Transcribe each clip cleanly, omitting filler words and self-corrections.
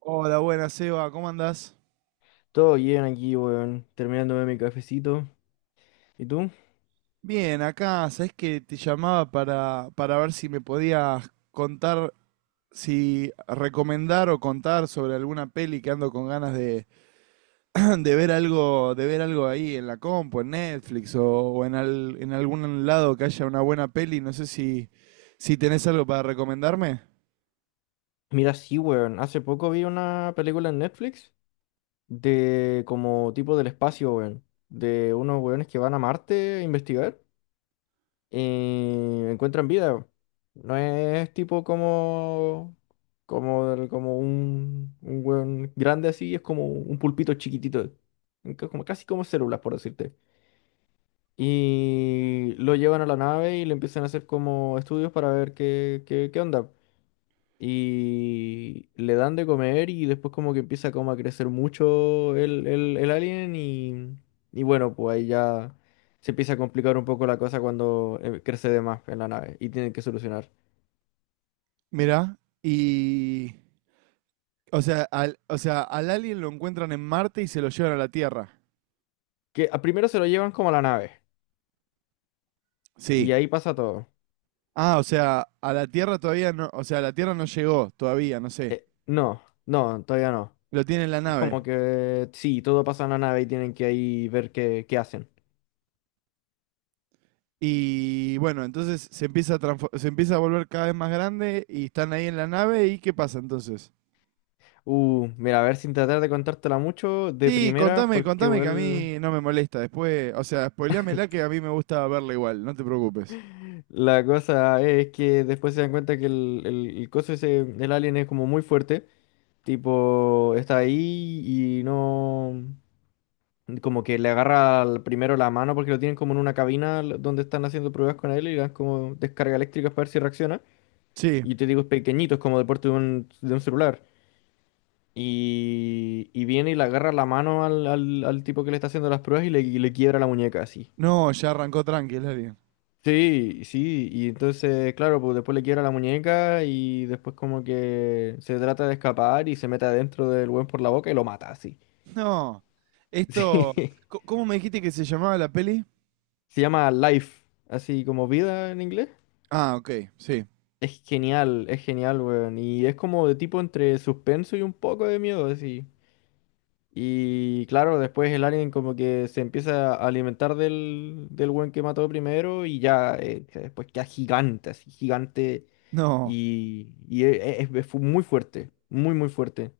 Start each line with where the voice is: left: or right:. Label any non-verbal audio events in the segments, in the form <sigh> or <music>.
right: Hola, buenas, Seba, ¿cómo andás?
left: Todo bien aquí, weón. Terminándome mi cafecito. ¿Y tú?
right: Bien, acá, sabés que te llamaba para ver si me podías contar, si recomendar o contar sobre alguna peli que ando con ganas <clears throat> de ver algo ahí en la compu, en Netflix o en en algún lado que haya una buena peli. No sé si tenés algo para recomendarme.
left: Mira, sí, weón. Hace poco vi una película en Netflix de como tipo del espacio, weón. De unos weones que van a Marte a investigar y encuentran vida. Weón. No es tipo como... Como, del- como un weón grande así, es como un pulpito chiquitito. Como, casi como células, por decirte. Y lo llevan a la nave y le empiezan a hacer como estudios para ver qué, qué onda. Y le dan de comer y después como que empieza como a crecer mucho el alien y bueno, pues ahí ya se empieza a complicar un poco la cosa cuando crece de más en la nave y tienen que solucionar.
right: Mirá, y... O sea, o sea, al alien lo encuentran en Marte y se lo llevan a la Tierra.
left: Que a- primero se lo llevan como a la nave
right: Sí.
left: y ahí pasa todo.
right: Ah, o sea, a la Tierra todavía no, o sea, la Tierra no llegó todavía, no sé.
left: No, no, todavía no.
right: Lo tiene en la
left: Es
right: nave.
left: como que sí, todo pasa en la nave y tienen que ahí ver qué, qué hacen.
right: Y bueno, entonces se empieza a volver cada vez más grande y están ahí en la nave, y ¿qué pasa entonces?
left: Mira, a ver sin tratar de contártela mucho de
right: Sí,
left: primeras
right: contame,
left: porque
right: contame que a
left: igual.
right: mí no me molesta. Después, o sea, spoileámela que a mí me gusta verla igual, no te preocupes.
left: La cosa es que después se dan cuenta que el coso ese, el alien es como muy fuerte, tipo, está ahí y no, como que le agarra al- primero la mano porque lo tienen como en una cabina l- donde están haciendo pruebas con él y le dan como descarga eléctrica para ver si reacciona.
right: Sí.
left: Y te digo, es pequeñito, es como de porte de un celular. Y viene y le agarra la mano al, al tipo que le está haciendo las pruebas y le quiebra la muñeca así.
right: No, ya arrancó tranqui el alien.
left: Sí, sí, y entonces, claro, pues después le quiebra la muñeca y después como que se trata de escapar y se mete adentro del buen por la boca y lo mata, así. <laughs>
right: No. Esto,
left: Sí.
right: ¿cómo me dijiste que se llamaba la peli?
left: Se llama Life, así como vida en inglés.
right: Ah, ok, sí.
left: Es genial, weón. Y es como de tipo entre suspenso y un poco de miedo, así. Y claro, después el alien como que se empieza a alimentar del, del weón que mató primero y ya, después queda gigante, así, gigante.
right: No.
left: Y es, fu- muy fuerte, muy, muy fuerte.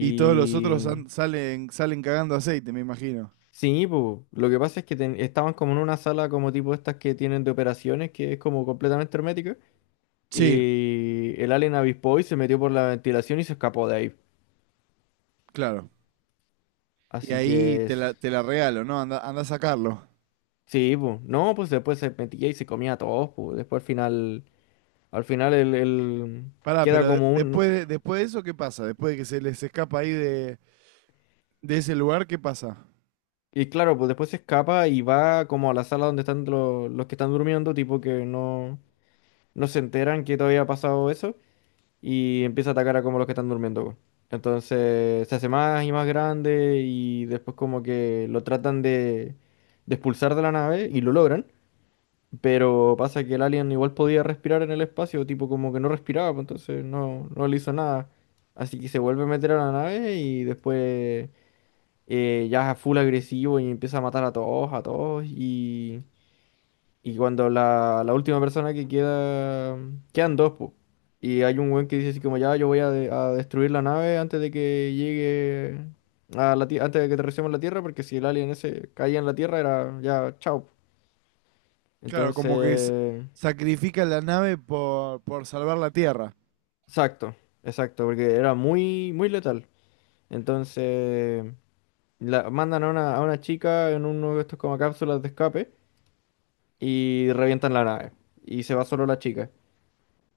right: Y todos los otros salen, salen cagando aceite, me imagino.
left: sí, po, lo que pasa es que ten- estaban como en una sala como tipo estas que tienen de operaciones, que es como completamente hermética.
right: Sí.
left: Y el alien avispó y se metió por la ventilación y se escapó de ahí.
right: Claro. Y
left: Así que
right: ahí
left: s-
right: te la regalo, ¿no? Anda, anda a sacarlo.
left: sí, pues. No, pues después se metía y se comía a todos, pues. Después al final el-
right: Pará,
left: queda
right: pero
left: como un...
right: después de eso, ¿qué pasa? Después de que se les escapa ahí de ese lugar, ¿qué pasa?
left: Y claro, pues después se escapa y va como a la sala donde están los que están durmiendo, tipo que no... no se enteran que todavía ha pasado eso y empieza a atacar a como los que están durmiendo, po. Entonces se hace más y más grande y después como que lo tratan de expulsar de la nave y lo logran, pero pasa que el alien igual podía respirar en el espacio, tipo como que no respiraba, pues entonces no, no le hizo nada. Así que se vuelve a meter a la nave y después ya es full agresivo y empieza a matar a todos y... Y cuando la última persona que queda, quedan dos, po. Y hay un weón que dice así como, ya, yo voy a, de- a destruir la nave antes de que llegue a la Tierra, antes de que aterricemos en la Tierra, porque si el alien ese caía en la Tierra era ya, chao. Po".
right: Claro, como que
left: Entonces,
right: sacrifican la nave por salvar la Tierra.
left: exacto, exacto, porque era muy, muy letal. Entonces, la, mandan a una chica en uno de estos como cápsulas de escape y revientan la nave. Y se va solo la chica.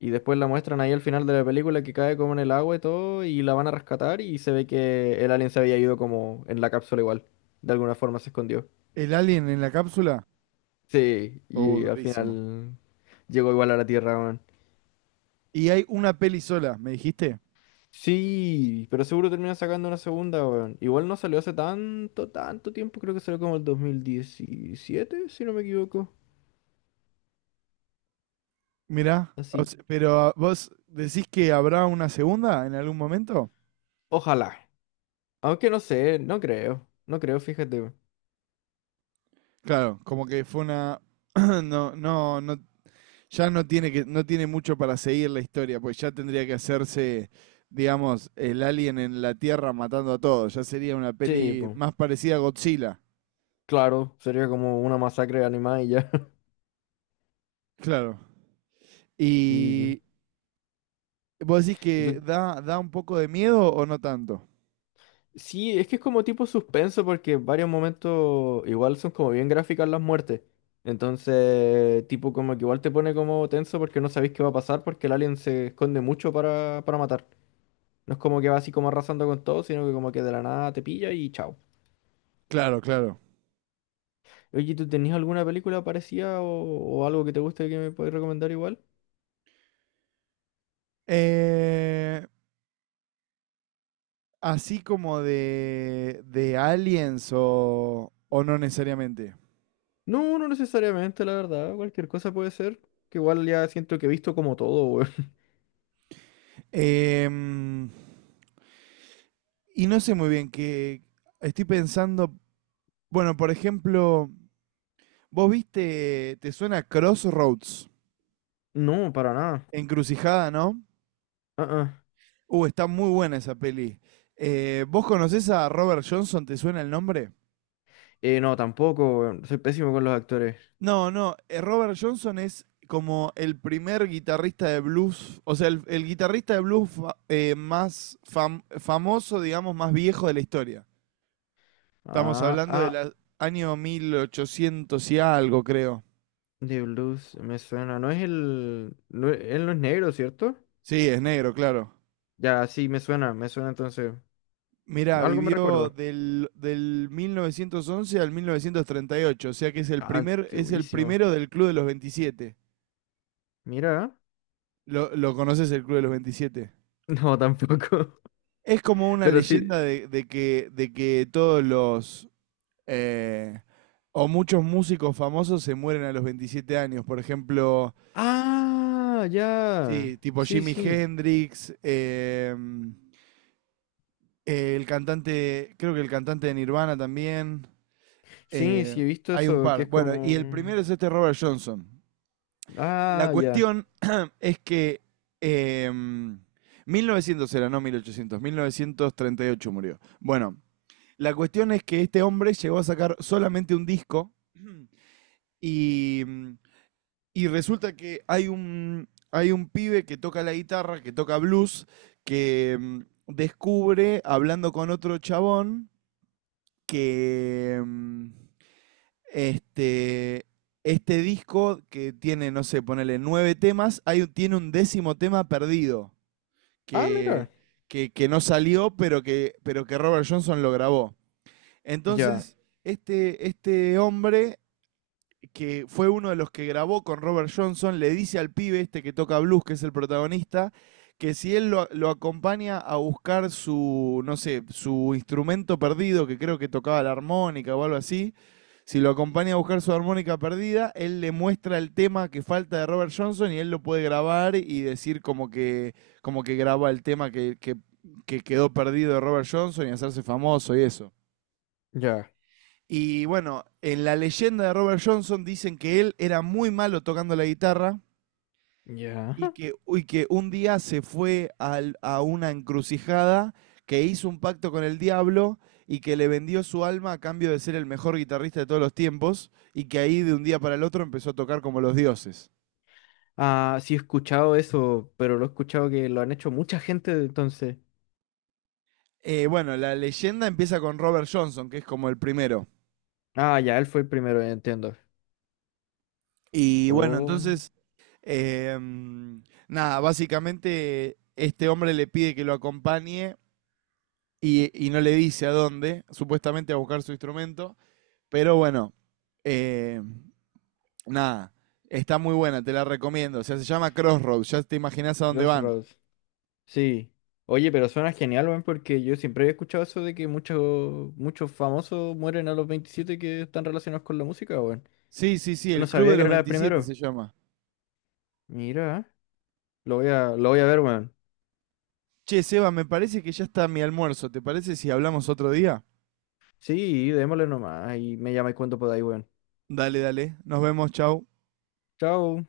left: Y después la muestran ahí al final de la película que cae como en el agua y todo, y la van a rescatar y se ve que el alien se había ido como en la cápsula igual. De alguna forma se escondió.
right: ¿El alien en la cápsula?
left: Sí,
right: Oh,
left: y al
right: durísimo.
left: final llegó igual a la Tierra, weón.
right: Y hay una peli sola, ¿me dijiste?
left: Sí, pero seguro termina sacando una segunda, weón. Igual no salió hace tanto, tanto tiempo, creo que salió como el 2017 si no me equivoco.
right: Mirá, o
left: Así,
right: se- pero ah, vos decís que habrá una segunda en algún momento.
left: ojalá. Aunque no sé, no creo. No creo, fíjate, weón.
right: Claro, como que fue una. <clears throat> No, no, no. Ya no tiene que, no tiene mucho para seguir la historia, pues ya tendría que hacerse, digamos, el alien en la Tierra matando a todos. Ya sería una
left: Sí,
right: peli
left: pues,
right: más parecida a Godzilla.
left: claro, sería como una masacre animal y ya. <laughs>
right: Claro.
left: Y
right: Y vos decís que
left: entonces,
right: da, da un poco de miedo o no tanto.
left: sí, es que es como tipo suspenso porque en varios momentos igual son como bien gráficas las muertes. Entonces, tipo como que igual te pone como tenso porque no sabéis qué va a pasar porque el alien se esconde mucho para matar. No es como que va así como arrasando con todo, sino que como que de la nada te pilla y chao.
right: Claro, claro.
left: Oye, ¿tú tenías alguna película parecida o algo que te guste que me puedes recomendar igual?
right: Eh, así como de aliens o no necesariamente.
left: No, no necesariamente, la verdad. Cualquier cosa puede ser. Que igual ya siento que he visto como todo, weón. <laughs>
right: Em, Y no sé muy bien qué. Estoy pensando. Bueno, por ejemplo, vos viste. Te suena Crossroads.
left: No, para nada.
right: Encrucijada, ¿no?
left: Ah, ah.
right: Está muy buena esa peli. ¿Vos conocés a Robert Johnson? ¿Te suena el nombre?
left: No, tampoco, weón. Soy pésimo con los actores.
right: No, no. Robert Johnson es como el primer guitarrista de blues. O sea, el guitarrista de blues más famoso, digamos, más viejo de la historia. Estamos
left: Ah,
right: hablando
left: ah,
right: del año 1800 y algo, creo.
left: The Blues, me suena. No es el... no es- él no es negro, ¿cierto?
right: Sí, es negro, claro.
left: Ya, sí, me suena entonces.
right: Mirá,
left: Algo me
right: vivió
left: recuerdo.
right: del 1911 al 1938, o sea que es el
left: Ah,
right: es el
left: antiguísimo.
right: primero del Club de los 27.
left: Mira.
right: ¿Lo conoces el Club de los 27?
left: No, tampoco.
right: Es como
left: <laughs>
right: una
left: Pero sí.
right: leyenda de que de que todos los eh, o muchos músicos famosos se mueren a los 27 años. Por ejemplo,
left: Ah,
right: sí,
left: ya.
right: tipo
left: Sí,
right: Jimi
left: sí.
right: Hendrix, el cantante, creo que el cantante de Nirvana también.
left: Sí, sí,
right: Eh,
left: he visto
right: hay un
left: eso, que
right: par.
left: es
right: Bueno, y el
left: como...
right: primero es este Robert Johnson. La
left: Ah, ya.
right: cuestión <clears throat> es que eh, 1900 era, no 1800, 1938 murió. Bueno, la cuestión es que este hombre llegó a sacar solamente un disco, <clears throat> y, y resulta que hay un pibe que toca la guitarra, que toca blues, que descubre, hablando con otro chabón, que este este, disco que tiene, no sé, ponele nueve temas, tiene un décimo tema perdido
left: Ah, mira.
right: que, que no salió, pero pero que Robert Johnson lo grabó.
left: Ya,
right: Entonces, este hombre que fue uno de los que grabó con Robert Johnson le dice al pibe este que toca blues, que es el protagonista, que si él lo acompaña a buscar su, no sé, su instrumento perdido, que creo que tocaba la armónica o algo así, si lo acompaña a buscar su armónica perdida, él le muestra el tema que falta de Robert Johnson y él lo puede grabar y decir como que graba el tema que quedó perdido de Robert Johnson y hacerse famoso y eso.
left: ya,
right: Y bueno, en la leyenda de Robert Johnson dicen que él era muy malo tocando la guitarra
left: ya.
right: y que, uy, que un día se fue a una encrucijada, que hizo un pacto con el diablo y que le vendió su alma a cambio de ser el mejor guitarrista de todos los tiempos, y que ahí de un día para el otro empezó a tocar como los dioses.
left: Ah, sí he escuchado eso, pero lo he escuchado que lo han hecho mucha gente entonces.
right: Bueno, la leyenda empieza con Robert Johnson, que es como el primero.
left: Ah, ya, él fue el primero, ya entiendo.
right: Y bueno,
left: Oh,
right: entonces, em, nada, básicamente este hombre le pide que lo acompañe y no le dice a dónde, supuestamente a buscar su instrumento. Pero bueno, eh, nada, está muy buena, te la recomiendo. O sea, se llama Crossroads, ya te imaginás a dónde van.
left: Crossroads. Sí. Oye, pero suena genial, weón, porque yo siempre había escuchado eso de que muchos famosos mueren a los 27 que están relacionados con la música, weón.
right: Sí, sí, sí,
left: No
right: el Club
left: sabía
right: de
left: que
right: los
left: era el
right: 27
left: primero.
right: se llama.
left: Mira, lo voy a ver, weón.
right: Che, Seba, me parece que ya está mi almuerzo. ¿Te parece si hablamos otro día?
left: Sí, démosle nomás y me llamáis cuando podáis, weón.
right: Dale, dale. Nos vemos, chau.
left: Chao.